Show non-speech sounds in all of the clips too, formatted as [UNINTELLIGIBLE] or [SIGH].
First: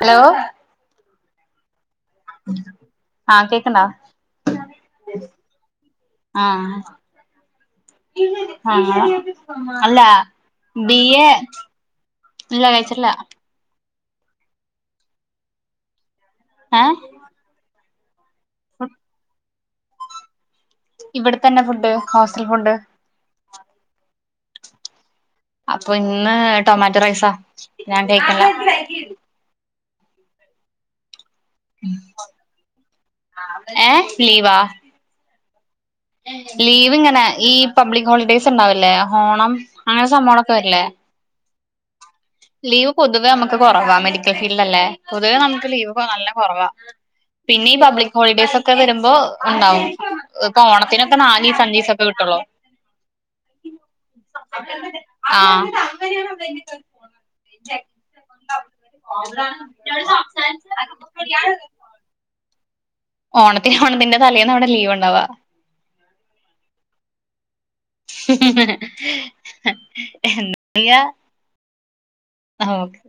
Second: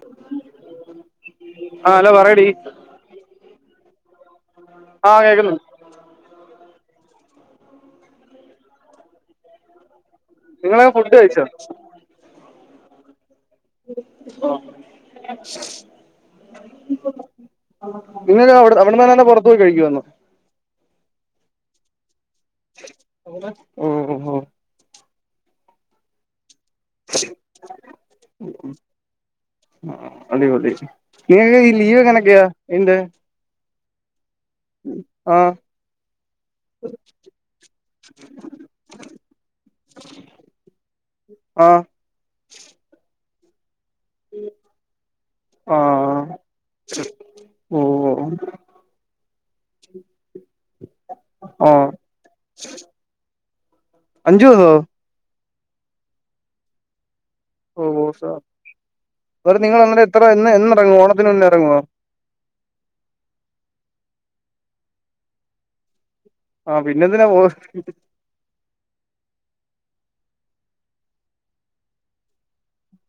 Hello ആഹ് hello പറയ് ആഹ് കേക്കണ്ടാ ആഹ് കേക്കുന്നുണ്ട് ആഹ് ആഹ് അല്ല നിങ്ങള് ബി ഫുഡ് എ കഴിച്ചോ ഇല്ല കഴിച്ചില്ല [UNINTELLIGIBLE] ഏഹ് നിങ്ങക്ക് അവിടെനിന്നാണൊ അതോ പൊറത്ത് പോയി കഴിക്കുവാന്നോ ഇവിടെത്തന്നെ ഫുഡ് ഹോസ്റ്റൽ ഫുഡ് ഓഹ് ഓഹ് ഓഹ് അപ്പൊ ഇന്ന് ടൊമാറ്റോ റൈസാ ഞാൻ ഇണ്ടാക്കിള്ളെ ആഹ് ആഹ് അതെയോ ദേച്ച് നിങ്ങക്ക് ഈ ലീവ് എങ്ങനൊക്കയാ എന്ത് ഏ ലീവാ ആഹ് ലീവ് ഇങ്ങനെ ഈ പബ്ലിക് ഹോളിഡേയ്സ് ഉണ്ടാവല്ലേ ആഹ് ഓണം അങ്ങനെ സംഭവങ്ങളൊക്കെ വരില്ലേ ആഹ് ലീവ് പൊതുവെ നമുക്ക് കൊറവാ മെഡി ക്കൽ ഫീൽഡിലല്ലേ പൊതുവെ നമുക്ക് ആ ലീവ് നല്ല കൊറവാ പിന്നെ ഈ ഓ പബ്ലിക് ഹോളിഡേസ് ഒക് ക്കെ വരുമ്പോ ഉണ്ടാവും ങ്ങക്ക് ഓണത്തിനൊക്കെ നാലീസം ആ അഞ്ചിസൊക്കെ കിട്ടുള്ളൂ അഞ്ചു ദിവസോ അഹ് ഓഹ് വോസാ അവ നിങ്ങള് അന്നേരം എത്ര എന്ന് എന്ന് എറങ്ങും ഓണത്തിന് മുന്നേ എറങ്ങുവോ ഓണത്തിന് ഓണത്തിന്റെ തലേന്ന ഇവിടെ ലീവ് ഉണ്ടാവാ ആഹ് പിന്നെന്തിനാ പോര് എന്താ യാ ഓക്കേ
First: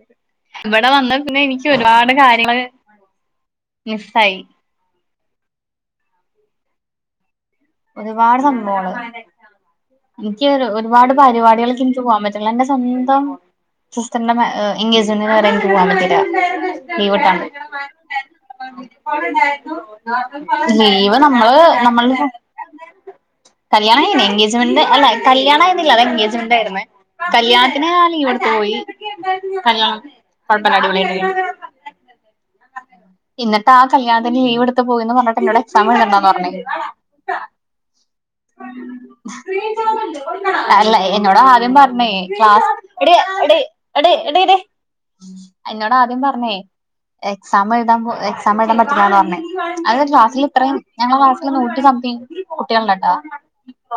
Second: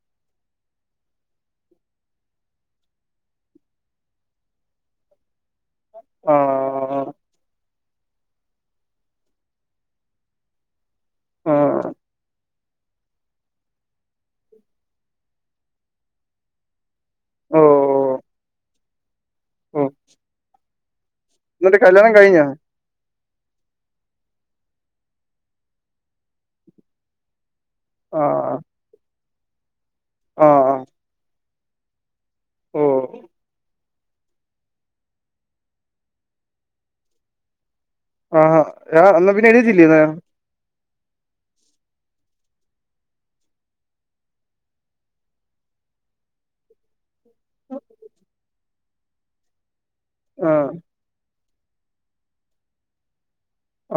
ഇവിടെ വന്നേ പിന്നെ എനിക്ക് ഒരുപാട് കാര്യങ്ങള് മിസ്സായി. ആഹ് ഒരുപാട് സംഭവങ്ങള് എനിക്ക് ഒര് ഒരുപാട് ആ പരിപാടികൾക്ക് എനിക്ക് പോകാൻ പറ്റണില്ല എന്റെ സ് സ്വന്തം സിസ്റ്ററിന്റെ മാ എൻങ്കേജ്മെന്റിന്ന് വരെ എനിക്ക് പോവാൻ പറ്റില്ല. ലീവ് കിട്ടാണ്ട്. ഓ ഓ ലീവ് നമ്മള് എന്നിട്ട് കല്യാണം നമ്മള് കഴിഞ്ഞോ കല്യാണ ആരുന്നു എൻഗേജ്മെന്റ് അല്ല കല്യാണ ആയിരുന്നില്ല അത് എൻഗേജ്മെന്റ് ആയിരുന്നു. കല്യാണത്തിനെ ആൾ ആ ലീവ് എടുത്തു പോയി കല് ആ ആ കുഴമ്പനാടി വിള ഓ ഇന്നലത്തെ ആഹ് കല്യാണത്തിന് ലീവ്ടുത്തു പോയന്ന് പറഞ്ഞിട്ട് എന്നോട് എക്സാം എഴുതണ്ടാന്ന് പറഞ്ഞ് ആഹാ എന്നാ പിന്നെ എഴുതിച്ചില്ലയോന്നാ അല്ല എന്നോടാദ്യം പറഞ്ഞേ ക്ലാസ് എടി എടി എടി എടി ടി എന്നോട് ആദ്യം പറഞ്ഞേ എക്സാം എഴുതാൻ പോയ എക്സാം എഴുതാൻ പറ്റില്ലാന്നാ പറഞ്ഞ അതു ക്ലാസ്സിൽ ഇത്രയും ഞങ്ങള് ക്ലാസ്സില് നൂറ്റി സംതിങ് കുട്ടികളുണ്ട്ട്ട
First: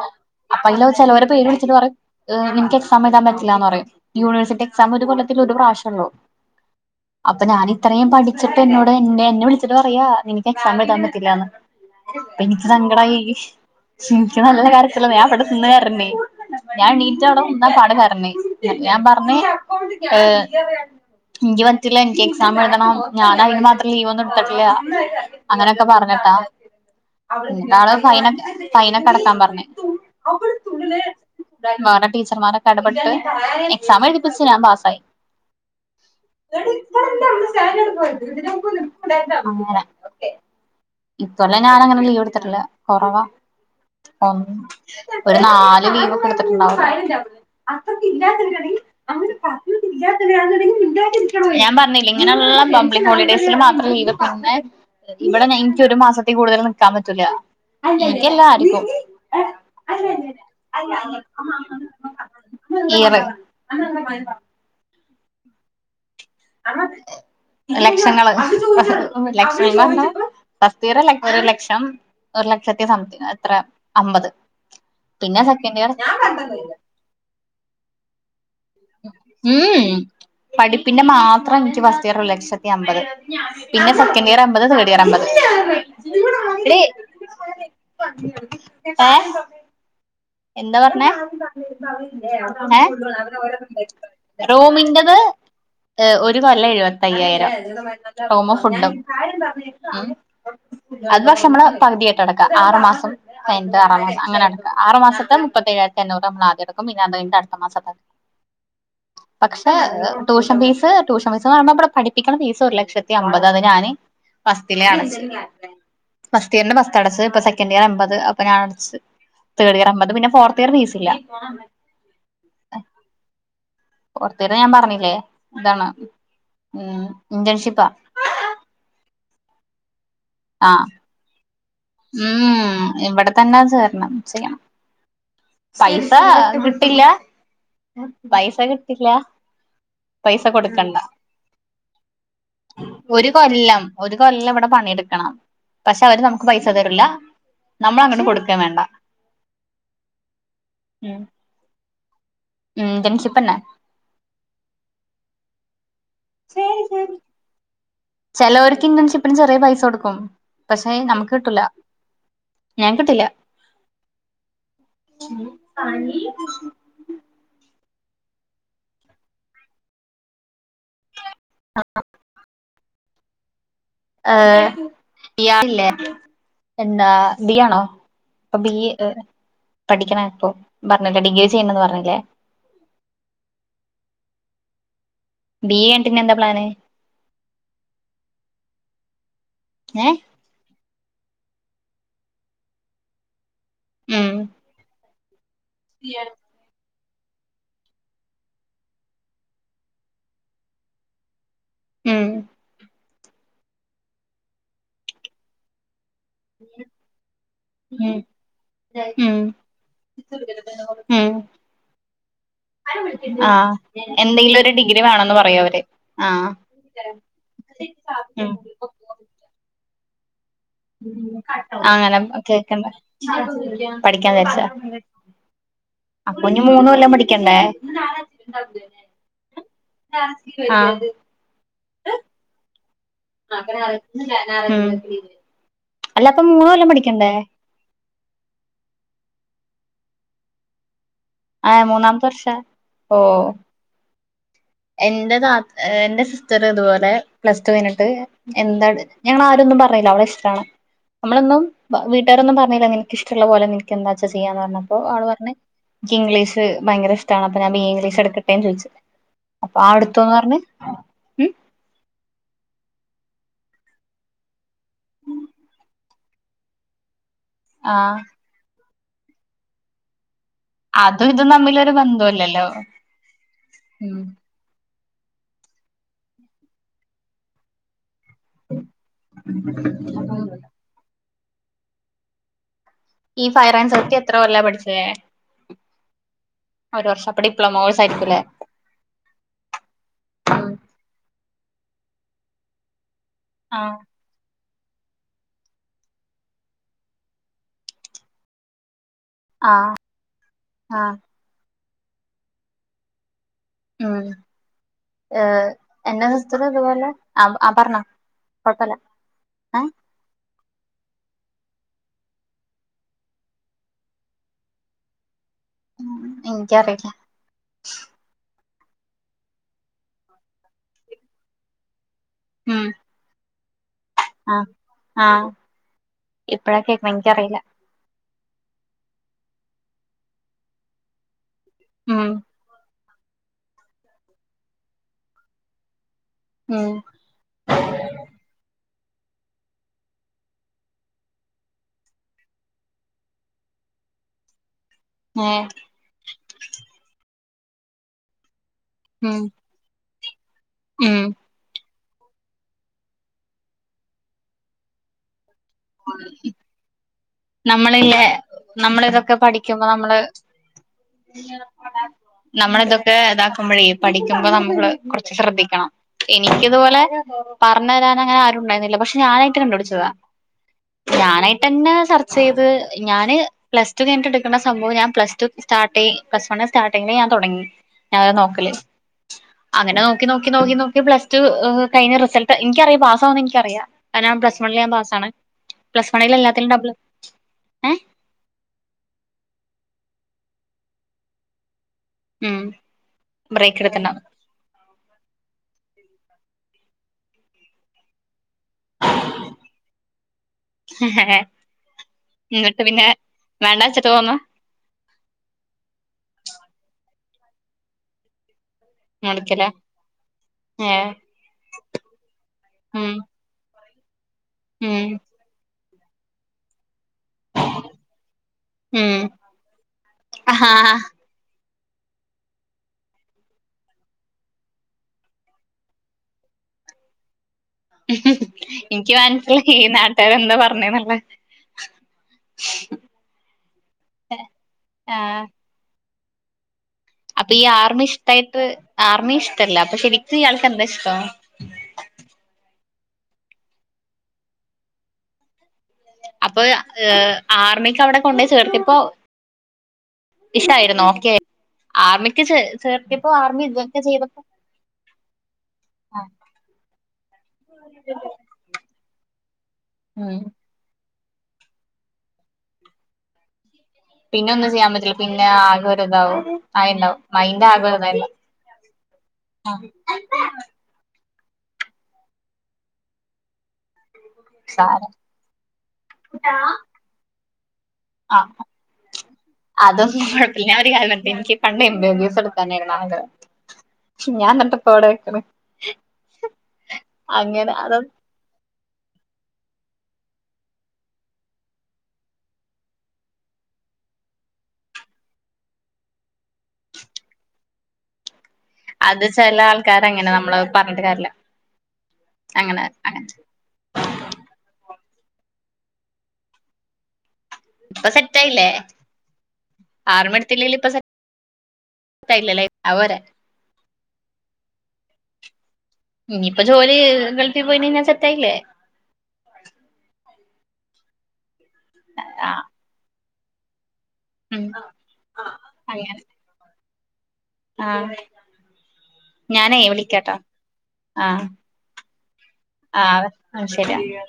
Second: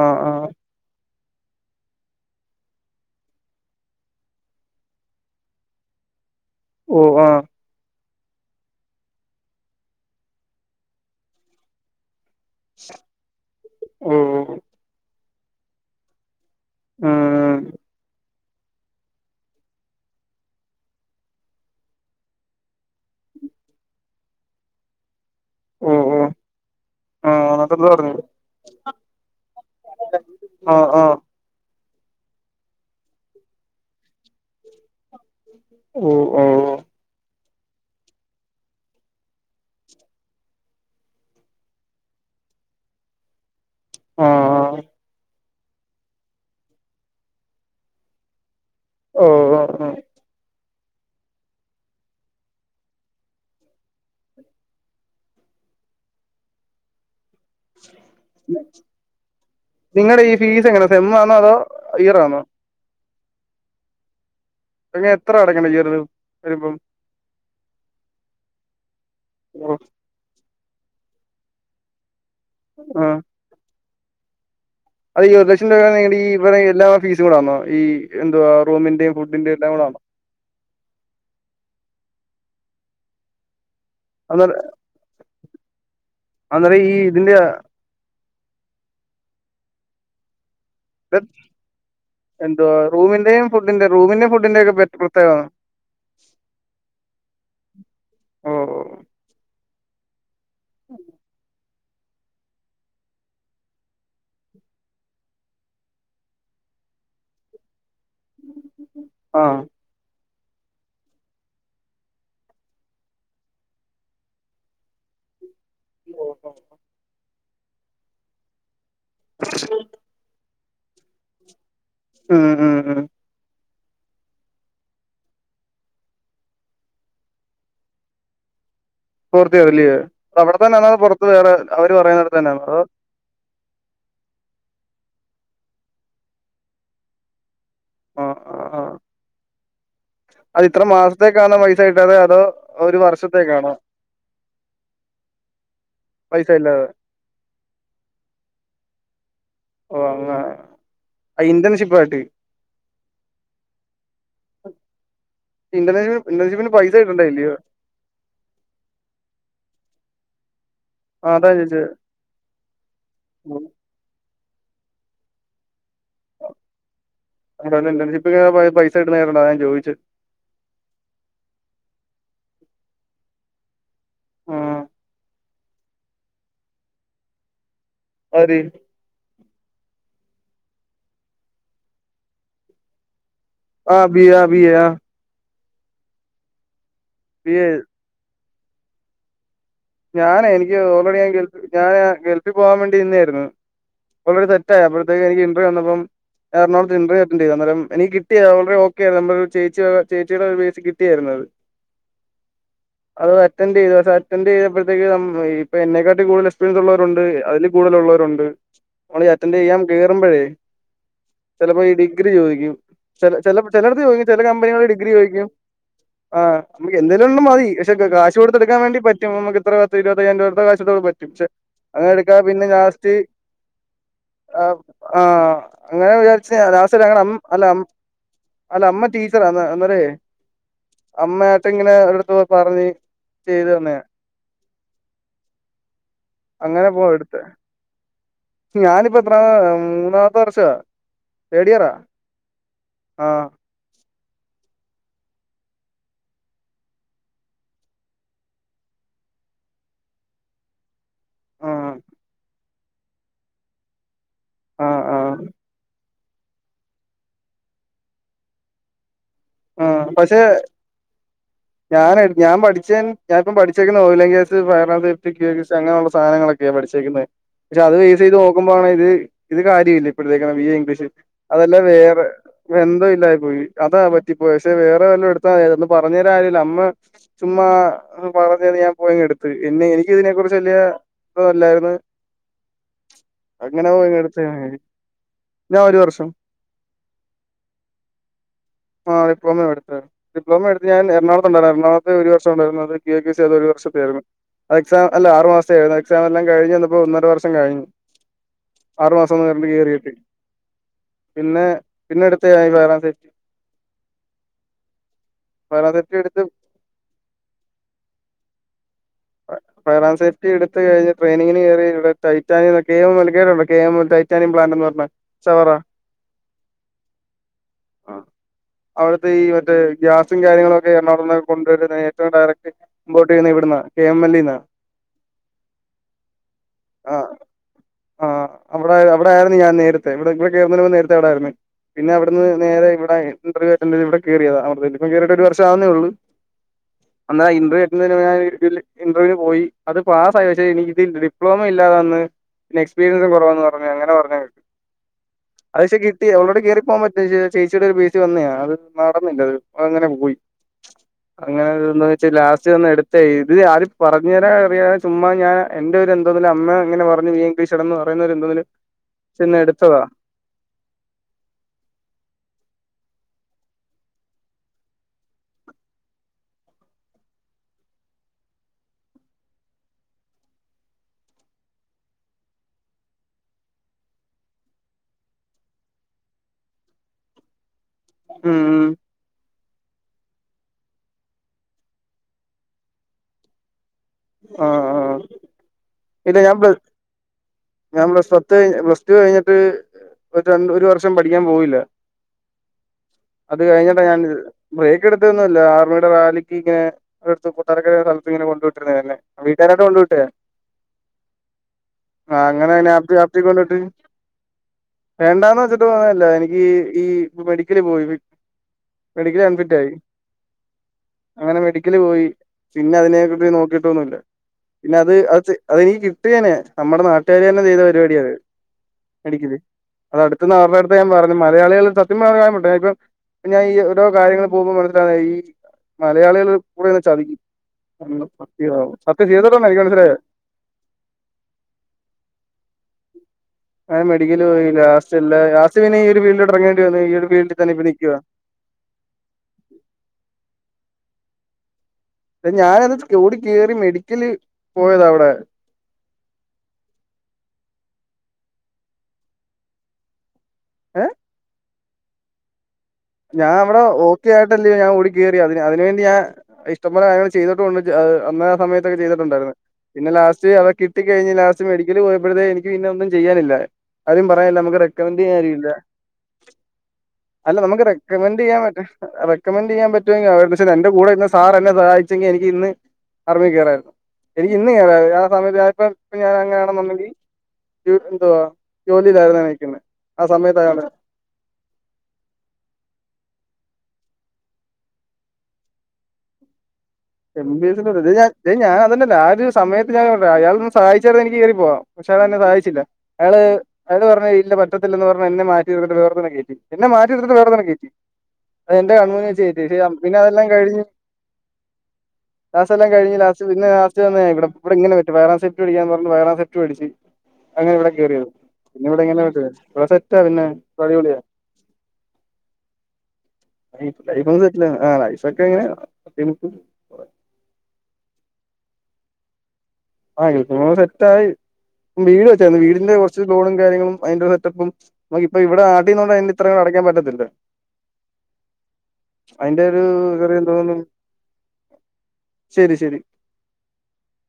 ആ ആ അപ്പല്ല ചിലവരെ പേര് വിളിച്ചിട്ട് പറ ഏ എനിക്ക് എക്സാം എഴുതാൻ പറ്റില്ലാന്ന് പറയും യൂണിവേഴ്സിറ്റി എക്സാം ഒരുകൊല്ലത്തിൽ ഒരു പ്രാവശ്യള്ളൂ ഓ ആ അപ്പൊ ഞാൻ ഇത്രയും പഠിച്ചിട്ട് എന്നോട് എന്നെ വിളിച്ചിട്ട് പറയാ നിനക്ക് എക്സാം എഴുതാൻ പറ്റില്ലന്ന്. എനിക്ക് സങ്കടായി ഓ എനിക്ക് നല്ല കരച്ചില് വന്നു ഞാൻ പെട്ടന്ന് കേറഞ് ഞാൻ എനീറ്റ് അവിടെ ഉം നിന്നാ പാടെ കരഞ് ഞാൻ പറഞ്ഞേ ഏ എനിക്ക് പറ്റില്ല എനിക്ക് എക്സാം എഴുതണം ഞാൻ അതിന് മാത്രം ലീവ് ഒന്നും എടുത്തിട്ടില്ല. അങ്ങനെയൊക്കെ ഓ ഓ പറഞ്ഞിട്ടാ ആ അതെന്താ എന്താണ് പറഞ്ഞു ഫൈനൽ ഫൈൻ അടക്കാൻ പറഞ്ഞെ ആ ആ വേറെ ടീച്ചർമാരൊക്കെ ഇടപെട്ട് എക്സാം എഴുതിപ്പിച്ച് ഞാൻ പാസ്സായി. ഓ ഓ അങ്ങനെ ഇതോണ ഞാൻ അങ്ങനെ ലീവെടുത്തിട്ടില്ല കുറവാ. ആ ഒരു നാല് ലീവ് കൊടുത്തിട്ടുണ്ടാവും ഓ അങ്ങനെ പറഞ്ഞുന്ന് ഇല്ലാത്ത ഒരാളെങ്ങനാ ഇണ്ടാകുന്ന ഞാൻ പറഞ്ഞില്ലെ ഇങ്ങനെയുള്ള പബ്ലിക് ഹോളിഡേസിൽ മാത്രം ലീവ് തന്ന ഇവിടെ എനിക്ക് ഒരു മാസത്തിൽ കൂടുതൽ നിക്കാൻ പറ്റൂല [UNINTELLIGIBLE] നിങ്ങളുടെ ഈ ഫീസ് എങ്ങനെ സെമ്മാണോ അതോ ഇയറാണോ ഏത് ഇനി എത്ര അടക്കണം ഇയറില് ലക്ഷങ്ങള് ഓ, ലക്ഷങ്ങളുണ്ടാക്കും ഫസ്റ്റ് ഇയർ ഒരു ലക്ഷം ഒരു ലക്ഷത്തി ആ സംതി എത്ര അമ്പത് അത് ഈ പിന്നെ ഒരുലക്ഷം സെക്കൻഡ് രൂപ ഇയർ നിഇവടെ ട ഈ എല്ലാ ഫീസൂടെ ആണോ ഈ എന്തുവാ റൂമിന്റെയും ഫുഡിന്റെയും എല്ലാം കൂടെ ഉം ആണോ പഠിപ്പിന്റെ മാത്രം എനിക്ക് ഫസ്റ്റ് ഇയർ ഒരു ലക്ഷത്തി അമ്പത് പിന്നെ ഫുഡ് സെക്കൻ ഇയർ അന്നേര അമ്പത് തേർഡ് ഇയർ അമ്പത് അന്നേരം ങേ ഈ ഇതിന്റെ എന്താ പറഞ്ഞെ എന്തുവാ ങേ റൂമിന്റെയും ഫുഡിന്റെ റൂമിന്റെ ഫുഡിന്റെ ഒക്കെ റൂമിന്റത് പ്രത്യേകമാണോ ഏ ഒരു കൊല്ല എഴുപത്തയ്യായിരം ഓ റൂമും ഓ ഫുഡും ഉ അത് പക്ഷെ മ്മള് പക്‌തി ട്ടടക്ക ആറ് മാസം കയ്ഞ്ഞിട്ട് ആറാം മാസം അങ്ങനടക്കാ ആറ് മാസം ഇപ്പം മുപ്പത്തേഴായിരത്തി എണ്ണൂറ് നമ്മളാദ്യം അടക്കും പിന്നെ അത് കഴിഞ്ഞിട്ടട്ത്ത മാസം [UNINTELLIGIBLE] ആ പക്ഷെ ഏഹ് ട്യൂഷൻ ഫീസ് ട്യൂഷൻ ഫീസ്ന്ന് പറ [UNINTELLIGIBLE] പഠിപ്പിക്ക്ന്ന ഫീസ് ഒര് ലക്ഷത്തി അമ്പത് അത് ഞാന് ഫസ്റ്റിലേ അടച്ച് ഫസ്റ്റിയറിന്റെ ഫസ്റ്റ്ടച്ച് ഇപ്പ സെക്കന്റിയറെമ്പത് അത്പ്പ ഞാൻ അടച്ച് തേർഡിയറമ്പ ത് പിന്നെ ഫോർത്തിയറ് ഫീസില്ല ഉം ഉം ഉം ഫോർത്തിയറ് ഞാൻ പറഞ്ഞില്ലേ ഇതാണ് ഉം ഇന്റേൺഷിപ്പാ പൂർത്തിയാവില്ല്യേ അവിടെത്തന്നെ അതാ പൊറത്ത് വേറെ അവര് പറയുന്നിടത്ത് ഉം തന്നെയാണോ അതോ ഉം ഇവടെ തന്നെ ചേരണം ചെയ്യണം പൈസാ കിട്ടില്ല ആഹ് പൈസ ആഹ് ആഹ് കിട്ടില്ലാ പൈസ അത് ഇത്ര കൊട്ക്കണ്ട മാസത്തേക്കാണോ പൈസ കിട്ടാതെ അതോ ഒരു വർഷത്തേക്കാണോ കൊല്ലം ഒരു കൊല്ലം വടെ പണ്യെട് ക്കണം പക്ഷെ അവര് നമുക്ക് പൈസ തരില്ല നമ്മളങ്ങട്ട് കൊട്ക്കേം വേണ്ട ഓഹ് അങ്ങ ആഹ് ഇന്റെൺഷിപ്പായിട്ട് ഉം ഇന്റേണഷിപ്പെന്നെ ഇന്റണ ഇന്റെൺഷിപ്പിന് പൈസ തര്ണ്‌ണ്ടായില്ല്യോ ചേലോര്ക്ക് ഇന്റെൺഷിപ്പിന് ചെറിയ പൈസാെട്ക്കും പക്ഷേ നമക്ക് ആഹ് അതാ കിട്ടുലാ ചോദിച്ചേ ഞങ്ങ്ക്ക് കിട്ടില്ലാ ഉം പനി അത് പോലെ ഇന്റേൺഷിപ്പെക്കെ പയ് പൈസ കിട്ട്ണായതോണ്ട അതാ ഞാൻ ചോയ്ച്ചെ ആഹ് ആഹ് ഏഹ് ബിയാഹ് ല്ലേ എന്താ ബീയാണോ ആര് അപ്പ ഇയ്യ് പഠിക്ക്ണ ഇപ്പൊ പർഞ്ഞില്ലെ ഡിഗ്രി ചെയ്യ്ണ്‌ണ്ട്ന്ന് പർഞ്ഞില്ലേ ആഹ് ബീയാ ബീ ആഹ് ബി എ യ്ഞ്ഞിട്ട്നെന്താ പ്ലാന് ബി എ ഏഹ് ഞാനേ എനിക്ക് ഓൾറെഡി ഞാൻ ഗൾഫ് ഞാന് ഗൽഫി പോവാൻ വേണ്ടി നിന്നേയ്ര്ന്നു ഉം ഓൾറെഡി സെറ്റായി അപ്പഴത്തേക്ക് എനിക്ക് ഇന്റർ്യൂ വന്നപ്പം എർണാകുളത്ത് ഇന്റർവ്യൂ ചെയ്ത് അന്നേരം എനിക്ക് കിട്ടിയത് ഓൾറെഡി ഓക്കെയാര്ന്ന് [UNINTELLIGIBLE] ചേച്ചി ചേച്ചിയ്ടെ ഒരു ബേസ് കിട്ടിയാര്ന്നു അത് ഏഹ് അത് അറ്റൻഡെയ്ത് പക്ഷെ അറ്റെൻഡെയ്തപ്പഴ്ത്തേക്ക് ഇപ്പ എന്നെക്കാട്ടിം കൂട് എക്സ്പിരിയൻസ് ഉള്ളവരുണ്ട് അതിലി ഉം കൂട്തലുള്ളവരുണ്ട് മ്മളി ഉം അറ്റൻഡെയ്യാം കേറുമ്പഴേ ഉം ചെലപ്പോ ഈ ഡിഗ്രി ചോദിക്കും ചെലെ ചെലപ് ആഹ് ചെലടത്ത് ചോദിക്കും ചെല എന്തെങ്കിലും ഒരു കമ്പനികള് ഡിഗ്രി വേണന്ന് ചോദിക്കും പറയും അവര് ആഹ് നമുക്ക് എന്തേലും ഒന്ന് മതി പക്ഷെ ക കാശ് ഉം റ്റോട്ത്തെട്ക്കാ വേണ്ടി പറ്റും നമുക്കിത്ര പത്ത് ഇര്പത്തയ്യായിരം രൂപൊട്ത്താ [UNINTELLIGIBLE] [UNINTELLIGIBLE] പറ്റും ക്ഷെ അങ്ങനെ എട്ക്കാതെ പിന്നെ ലാസ്റ്റ് പഠിക്കാൻ വിചാരിച്ച ആഹ് ആഹ് അങ്ങനെ അപ്പൊ വിചാര്ച്ച് ഇനി മൂന്ന് ലാസ്റ്റ് കൊല്ലം ഞങ്ങടെ അം പഠിക്കണ്ടേ അല്ല അം അല്ല അമ്മ ടീച്ചറാന്ന് അന്നേരെ ആഹ് പ്പെങ്ങെനെ ഒരോടുത്തൂന്ന് പറഞ്ഞ് ചെയ്ത് തന്നെയാ ഉം അല്ല അപ്പ മൂന്ന് കൊല്ലം പഠിക്കണ്ടേ ഞാനിപ്പ എത്രാ മൂന്നാമത്തെ വർഷവാ തേർഡ് ഏഹ് ഇയറാ മൂന്നാമ്ത്തെ വർഷാ ആഹ് ഓഹ് എന്റെ താത് എന്റെ സിസ്റ്ററ് ഇതുപോലെ പ്ലസ്റ്റു കയ്ഞ്ഞിട്ട് എന്താണ് ഞങ്ങള് ആരും ഒന്നും പറയില്ല അവളെ ഇഷ്ടാണ് നമ്മളൊന്നും ആഹ് വീട്ടുകാരൊന്നും പർഞ്ഞില്ല നിനക്ക് ഇഷ്ടള്ള പോലെ നിനക്ക് എന്താച്ചാ ചെയ്യാന്ന് പഞ്ഞപ്പോ ആഹ് അവള് ആഹ് പർഞ്ഞ് ക്ക് ഇഗ്ലീഷ് ഭയങ്കര ഇഷ്ടാണ് അപ്പ ഞാൻ ബി എ ഇഗ്ലീഷ് എട്ക്കട്ടേന്ന് ചോയ്ച്ച് ആഹ് പഷേ ഉം ഞാൻ ഞാൻ പഠിച്ച ഞാനിപ്പ പഠിച്ചേക്ക ഔൻലൈൻ ക്ലാസ് [UNINTELLIGIBLE] അങ്ങനുള്ള സാധനങ്ങളൊക്കെ പഠിച്ചേക്കുന്നത് പിന്നെ അത് ആഹ് ചെയ്ത് നോ ഇത് ഇത് കാര്യ ഇില്ല ഇപ്പോഴത്തേക്ക ഈ അതും ഇതും അതെല്ലാം തമ്മിലൊരു വേറെ ബന്ധവുമില്ലല്ലോ എന്ന്തോ ഇല്ലായി പോയി അതാ ഉം പറ്റിപ്പോയി പക്ഷെ വേറെ വല്ലാം എടുത്താ ഒന്ന് പറഞ്ഞരാ ആര്ല്ല അമ്മ ചുമ്മാ പറഞ്ഞത് ഞാൻ പോയ് എടുത്ത് പിന്നെ എനിക്ക് ഇതിനെ കുറിച്ച് വല്യ ഇല്ലായിരുന്നു ഈ ഫയർ അങ്ങനെ ആൻഡ് സേഫ്റ്റി പോയി എത്ര എടുത്താ കൊല്ലാ പഠിച്ചേ ഞാൻ ഒരു വർഷം ഒരു വർഷ അപ്പൊ ഡിപ്ലോമ കോഴ്സ് ആരിക്കുംല്ലേ ആ ഡിപ്ലോമ എടുത്ത് ഡിപ്ലോമ എടുത്ത് ഞാൻ എറണാകുളത്ത്ണ്ട ടാ എറണാകുളത്ത് ഒരു വർഷ ഉണ്ടായിരുന്നത് സി അത് ഒരു ആഹ് വർഷത്തായിരുന്നു അത് എക്സാം അല്ല ആറു മാസത്ത ആരുന്നു എക്സാം എല്ലാം കഴിഞ്ഞുന്നപ്പോ ഒന്നര വർഷം കഴിഞ്ഞു ആറു മാസംന്ന് നേരണ്ട് കയറിയിട്ട് ആഹ് പിന്നെ പിന്നെ എടുത്ത ആയി വരാ സെറ്റ് ഉം ഏഹ് ഫയർ ആൻഡ് സേഫ്റ്റി എന്റെ എടുത്ത് സിസ്റ്ററ് അപോലെ ആ ആ പറഞ്ഞോ കൊഴപ്പില്ല [UNINTELLIGIBLE] എടുത്തു കഴിഞ്ഞ് ട്രെയിനിങ്ങിന് കയറി ടൈറ്റാനിയ എൽ [UNINTELLIGIBLE] ടൈറ്റാനിയ പ്ലാന്റ് എന്ന് പറഞ്ഞ [UNINTELLIGIBLE] എനിക്കറിയില്ല ആ അവിടുത്തെ ഈ മറ്റേ ഗ്യാസും കാര്യങ്ങളും ഒക്കെ എറണാകുളത്ത്ന്ന് കൊണ്ടുവരുന്ന ഡയറക്ട് ഉം ഇമ്പോർട്ട് ചെയ്യുന്ന ഇവിടന്നാ കെ എം എൽ ഇന്നാ ആഹ് ആഹ് ഇപ്പഴാ കേക്ക്ന്നേ എനിക്കറിയില്ല ആ് അവിടെ അവിടെ ആയിരുന്നു ഞാൻ നേരത്തെ ഇവിടെ ഇവിടെ കയറുന്നതിന് മുമ്പേ നേരത്തെ അവിടെ ആയിരുന്നു പിന്നെ ഉം അവിടുന്ന് നേരെ ഇവിടെ ഇന്റർവ്യൂ അറ്റൻഡ ചെയ്ത് ഇവിടെ കയറിയതാ ഇവിടെപ്പ കേറിട്ട് ഒരു വർഷം ആവുന്നേ ഉള്ളൂ ആഹ് എന്നാല ഇന്റർവ്യൂ കിട്ടുന്ന ഞ ഇന്റർവ്യൂന് പോയി അത് പാസ്സായി പക്ഷേ എനി ഇതി ഡിപ്ളോമ ഇല്ലാതാന്ന് പിന്നെ എക്സ്പീരിയൻസും കുറവാ പറഞ്ഞ് അങ്ങനെ പറഞ്ഞ കേട്ടക്ക് ഏഹ് പക്ഷെ കിട്ടിയാ അവളോടെ കയറി പോവാൻ പറ്റ പ ചേച്ചിയട ഒരു ബേസി വന്നതാ അത് ഉം നടന്നില്ല അത് അങ്ങനെ പോയി ഉം അങ്ങനെ എന്താ വെച്ചാൽ ലാസ്റ്റ്ന്ന് എടുത്ത ഇത് ആര് പറഞ്ഞു തരാൻ അറിയ ചുമ്മാ ഞാൻ എന്റെ എന്റെ അമ്മ ഇങ്ങനെ പറഞ്ഞു ഈ ഇംഗ്ലീഷ് എടന്ന് നമ്മളില്ലേ പറയുന്നര് എന്തെങ്കിലും നമ്മളിതൊക്കെ ചെന്ന് പഠിക്കുമ്പോ എടുത്തതാ നമ്മള് [INAUDIBLE] നമ്മള ഇതൊക്കെ ഇതാക്കുമ്പോഴേ പഠിക്കുമ്പോ നമ്മള് കുറച്ച് ശ്രദ്ധിക്കണം എനിക്കി ഇതുപോലെ പറഞ്ഞു തരാൻ അങ്ങനെ ആരും ഉണ്ടായിരുന്നില്ല പക്ഷെ ഞാനായിട്ട് കണ്ടു പിടിച്ചു പോവാ ഞാനായിട്ട് എന്നെ സെർച്ച് ചെയ്ത് ഞാന് പ്ലസ് ടു കഴിഞ്ഞിട്ട എടുക്ക്ണ സംഭവം ഞാൻ പ്ല്ടടു സ്റ്റാർട്ട് പ്ലസ് വണ്ണിൽ സ്റ്റാട്ടിങ്ങിൽ ഞാൻ തുടങ്ങി ഞാനാ നോക്കല് ഉം അങ്ങനെ നോക്കി നോക്കി നോക്കി നോക്കി പ്ലസ്ടു കഴിഞ്ഞ റിസൾട്ട് എനിക്കറിയാം പാസ്സാവുന്ന് എനിക്കറിയാം ഞാൻ പ്ലസ് വൺല് ഞാൻ പാസ്സാണ് പ്ലസ് വണ്ണിൽ ഇതാ ഞാൻ എല്ലാത്തിലും പ്ലസ് ഡബിൾ ഏഹ് ഞാൻ പ്ലസ് പത്ത് കഴിഞ്ഞ പ്ലസ് ടു കഴിഞ്ഞിട്ട് ഒരു ര ഒരു വർഷം പഠിക്കാൻ പോയില്ല ഉം അത് ബ്രേക്ക് കഴിഞ്ഞിട്ടാ ഞാൻ ബ്രേക്ക് എടുത്തൊന്നു ഇല്ല ആർമിയുടെ റാലിക്ക് ഇങ്ങനെ അടുത്ത് തറക്കര സ്ഥലത്ത് ഇങ്ങനെ കൊണ്ടിട്ട് വീട്ടുകാരോട്ടെ കൊണ്ടുവിട്ടെ എടുത്തിണ്ടാവും ആഹ് ഇങ്ങട്ട് അങ്ങനെ പിന്നെ വ്യാപ്തി കൊണ്ടിട്ട് വേണ്ടാച്ചിട്ട് തോന്ന വേണ്ടാന്ന് വെച്ചിട്ട് പോന്നല്ല എനിക്ക് ഈ മെഡിക്കല് പോയി മെഡിക്കല് മുടക്കല അഡ്മിറ്റ് ആയി ഏ അങ്ങനെ മെഡിക്കല് പോയി പിന്നെ ഉം അതിനെ കുറിച്ച് നോക്കി കിട്ടൊന്നില്ല പിന്നെ ഉം അത് അത് അതെനിക്ക് കിട്ടിയേനെ നമ്മുടെ നാട്ടിൽ [UNINTELLIGIBLE] ചെയ്ത പരിപാടിയ അടു ഉം ഞ ആഹാ ആരുടെ എട്ത്തോ മലയാളികൾ സത്യംയെ ഇപ്പം ഞാ ഓരോ കാര്യങ്ങൾ പോകുമ്പോൾ ഈ മലയാളികൾ കൂടെ നിന്ന് ചതിക്കും ഇൻക്ക് സത്യം ചെയ്തിട്ടന്ന മനസിലായി എനിക്ക് ഈ മനസ്സിലായത് നാട്ടാര് എന്താ പറഞ്ഞേന്നള്ള [INAUDIBLE] ഞാൻ മെഡിക്കല് പോയില്ല ഹാസ്റ്റൽല. ലാസ്റ്റ് പിന്നെ ഈ ഒരു ഫീൽഡിലോട്ട് ഇറങ്ങേണ്ടി വന്നു ഈ ഒരു അപ്പൊ ഫീൽഡിൽ ഈ തന്നെ ഇപ്പ ആർമി നിൽക്കുവാ ഇഷ്ടായിട്ട് ആർമി ഇഷ്ടല്ല അപ്പൊ ശരിക്കും ഇയാൾക്ക് എന്താ ഇഷ്ടം? പ്പം ഞാനത് ക്ക്യോടി കേറി മെഡിക്കല് പോയത അവിടെ അപ്പൊ ഏ ആർമിക്ക് അവിടെ കൊണ്ടയി ചേർത്തിയപ്പോ ഇഷ്ട്ടായിരുന്നോ ഏഹ് ഓക്കെ ആർമിക്ക് ചേർ ചേർത്തിയ ഞാൻ അവിടെ ഓക്ക ആയിട്ടല്ലേ ഞാൻ ഓടി കയറിയെ അതിന്. അതിനുവേണ്ടി ഞാൻ ആ ഇഷ്ടംപോലെ അയാള് ചെയ്തിട്ടുണ്ട്. ചെ അത അന്ന സമയത്തൊക്കെ ചെയ്തിട്ടുണ്ടായിരുന്നു. പിന്നെ ഉം ലാസ്റ്റ് അതൊക്കെ ഇ കിട്ടി കഴിഞ്ഞ് ലാസ്റ്റ് മെഡിക്കല് പോയപ്പോഴത്തേക്കും എനിക്ക് പിന്ന ഒന്നും ചെയ്യാനില്ല. ആരും പിന്നെ പറയാനില്ല ഒന്നും നമുക്ക് പറ്റില്ല റെക്കമെന്ഡ് ചെയ്യാൻ പിന്നെ അറിയില്ല. ആകെ ഒരിതാവും ആയിണ്ടാവും അല്ല മൈൻഡ് നമുക്ക് ആകെ ഒരിതായിണ്ടാവും റെക്കമെന്റ് ചെയ്യാൻ വരട്ടെ റെക്കമെന്റ് ആ ചെയ്യാൻ പറ്റോങ്കി അവര്ടെ ച്ചതിന് എന്റെ കൂടെ ഇന്ന് സാർ എന്നെ സഹായിച്ചെങ്കി എനിക്ക് ഇന്ന് അ [UNINTELLIGIBLE] കയറായിരുന്നു. എനിക്ക് ഇന്ന് കേ സാര [UNINTELLIGIBLE] ആ സമയത്ത് ഞാനപ്പം ഇപ്പ ഞാന അങ്ങനാണന്നുണ്ടെങ്കി [UNINTELLIGIBLE] എന്തുവാ ആ ജോലിയിലായിരുന്ന എനിക്കന്ന് ആ അതൊന്നും സമയത്തയാണ് [UNINTELLIGIBLE] [UNINTELLIGIBLE] ക്ഷെ ഞാന്നട്ട്പ്പ എവിടെ നിക്കണ. [UNINTELLIGIBLE] ദെ ഞാന അതല്ല ആ ഒരു സമയത്ത് ഞാൻ അവിടണ്ട്. അയാളൊന്ന സഹായിച്ചത് എനിക്ക് കേറി പോവാം. പക്ഷെയാള എന്നെ സഹായിച്ചില്ല. അയാള് അയാള് പറഞ്ഞത് ഇല്ല പറ്റത്തില്ലെന്ന് പറഞ്ഞ് എന്നെ മാറ്റി നിർത്തി വേറൊന്നിനെ കയറ്റി. എന്നെ മാറ്റി നിർത്തിട്ട് വേറൊന്നിനെ കയറ്റി. അത് എന്റെ കണ്മൂന്ന് വെച്ച ചില കയറ്റി. പക്ഷെ ആൾക്കാര് പിന്നെ അങ്ങനെ അതെല്ലാം കഴിഞ്. [UNINTELLIGIBLE] ലാസ്റ്റ് അങ്ങനെ എല്ലാം കഴിഞ് അങ്ങനെ ലാസ്റ്റ് പിന്ന ലാസ്റ്റ് ഇവിടെ ഇവി ഇങ്ങനെ [UNINTELLIGIBLE] സെറ്റുമടിച്ച്. അങ്ങനെ ഇവിടെ ഇപ്പൊ കയറിയത് സെറ്റ് ആയില്ലേ പിന്നെ [UNINTELLIGIBLE] ഇവിടെ എങ്ങനെ ആർമി എടുത്തില്ലെങ്കിൽ ഇപ്പൊ ഇവിടെ. [UNINTELLIGIBLE] ലൈഫ് ഒക്കെ ലൈഫ ഒക്കെ സെറ്റിലായി. ആ ലൈഫ് ഒക്കെ ഇങ്ങനെ. ഇനി ഇപ്പൊ ജോലി ഗൾഫിൽ പോയി കഴിഞ്ഞ ഞാൻ സെറ്റായില്ലേ? ആഹ് [UNINTELLIGIBLE] സെറ്റായി. അപ്പം വീട് ആ വെച്ചരുന്നു വീടിന്റെ കുറച്ച് ലോണും കാര്യങ്ങളും. അതിന്റെ ഒരു ഉം സെറ്റപ്പും ന ഇപ്പൊ ഇവിടെ ആട്ടീണ്ട് അങ്ങനെ [UNINTELLIGIBLE] ഇത്രയും അടക്കാ പറ്റത്തില്ല. ആ അയിന്റെ ഞാനേ ഒരു കറ വിളിക്കാട്ടോ എന്തോ തോന്നുന്നു. [UNINTELLIGIBLE] അത് ശരിയാ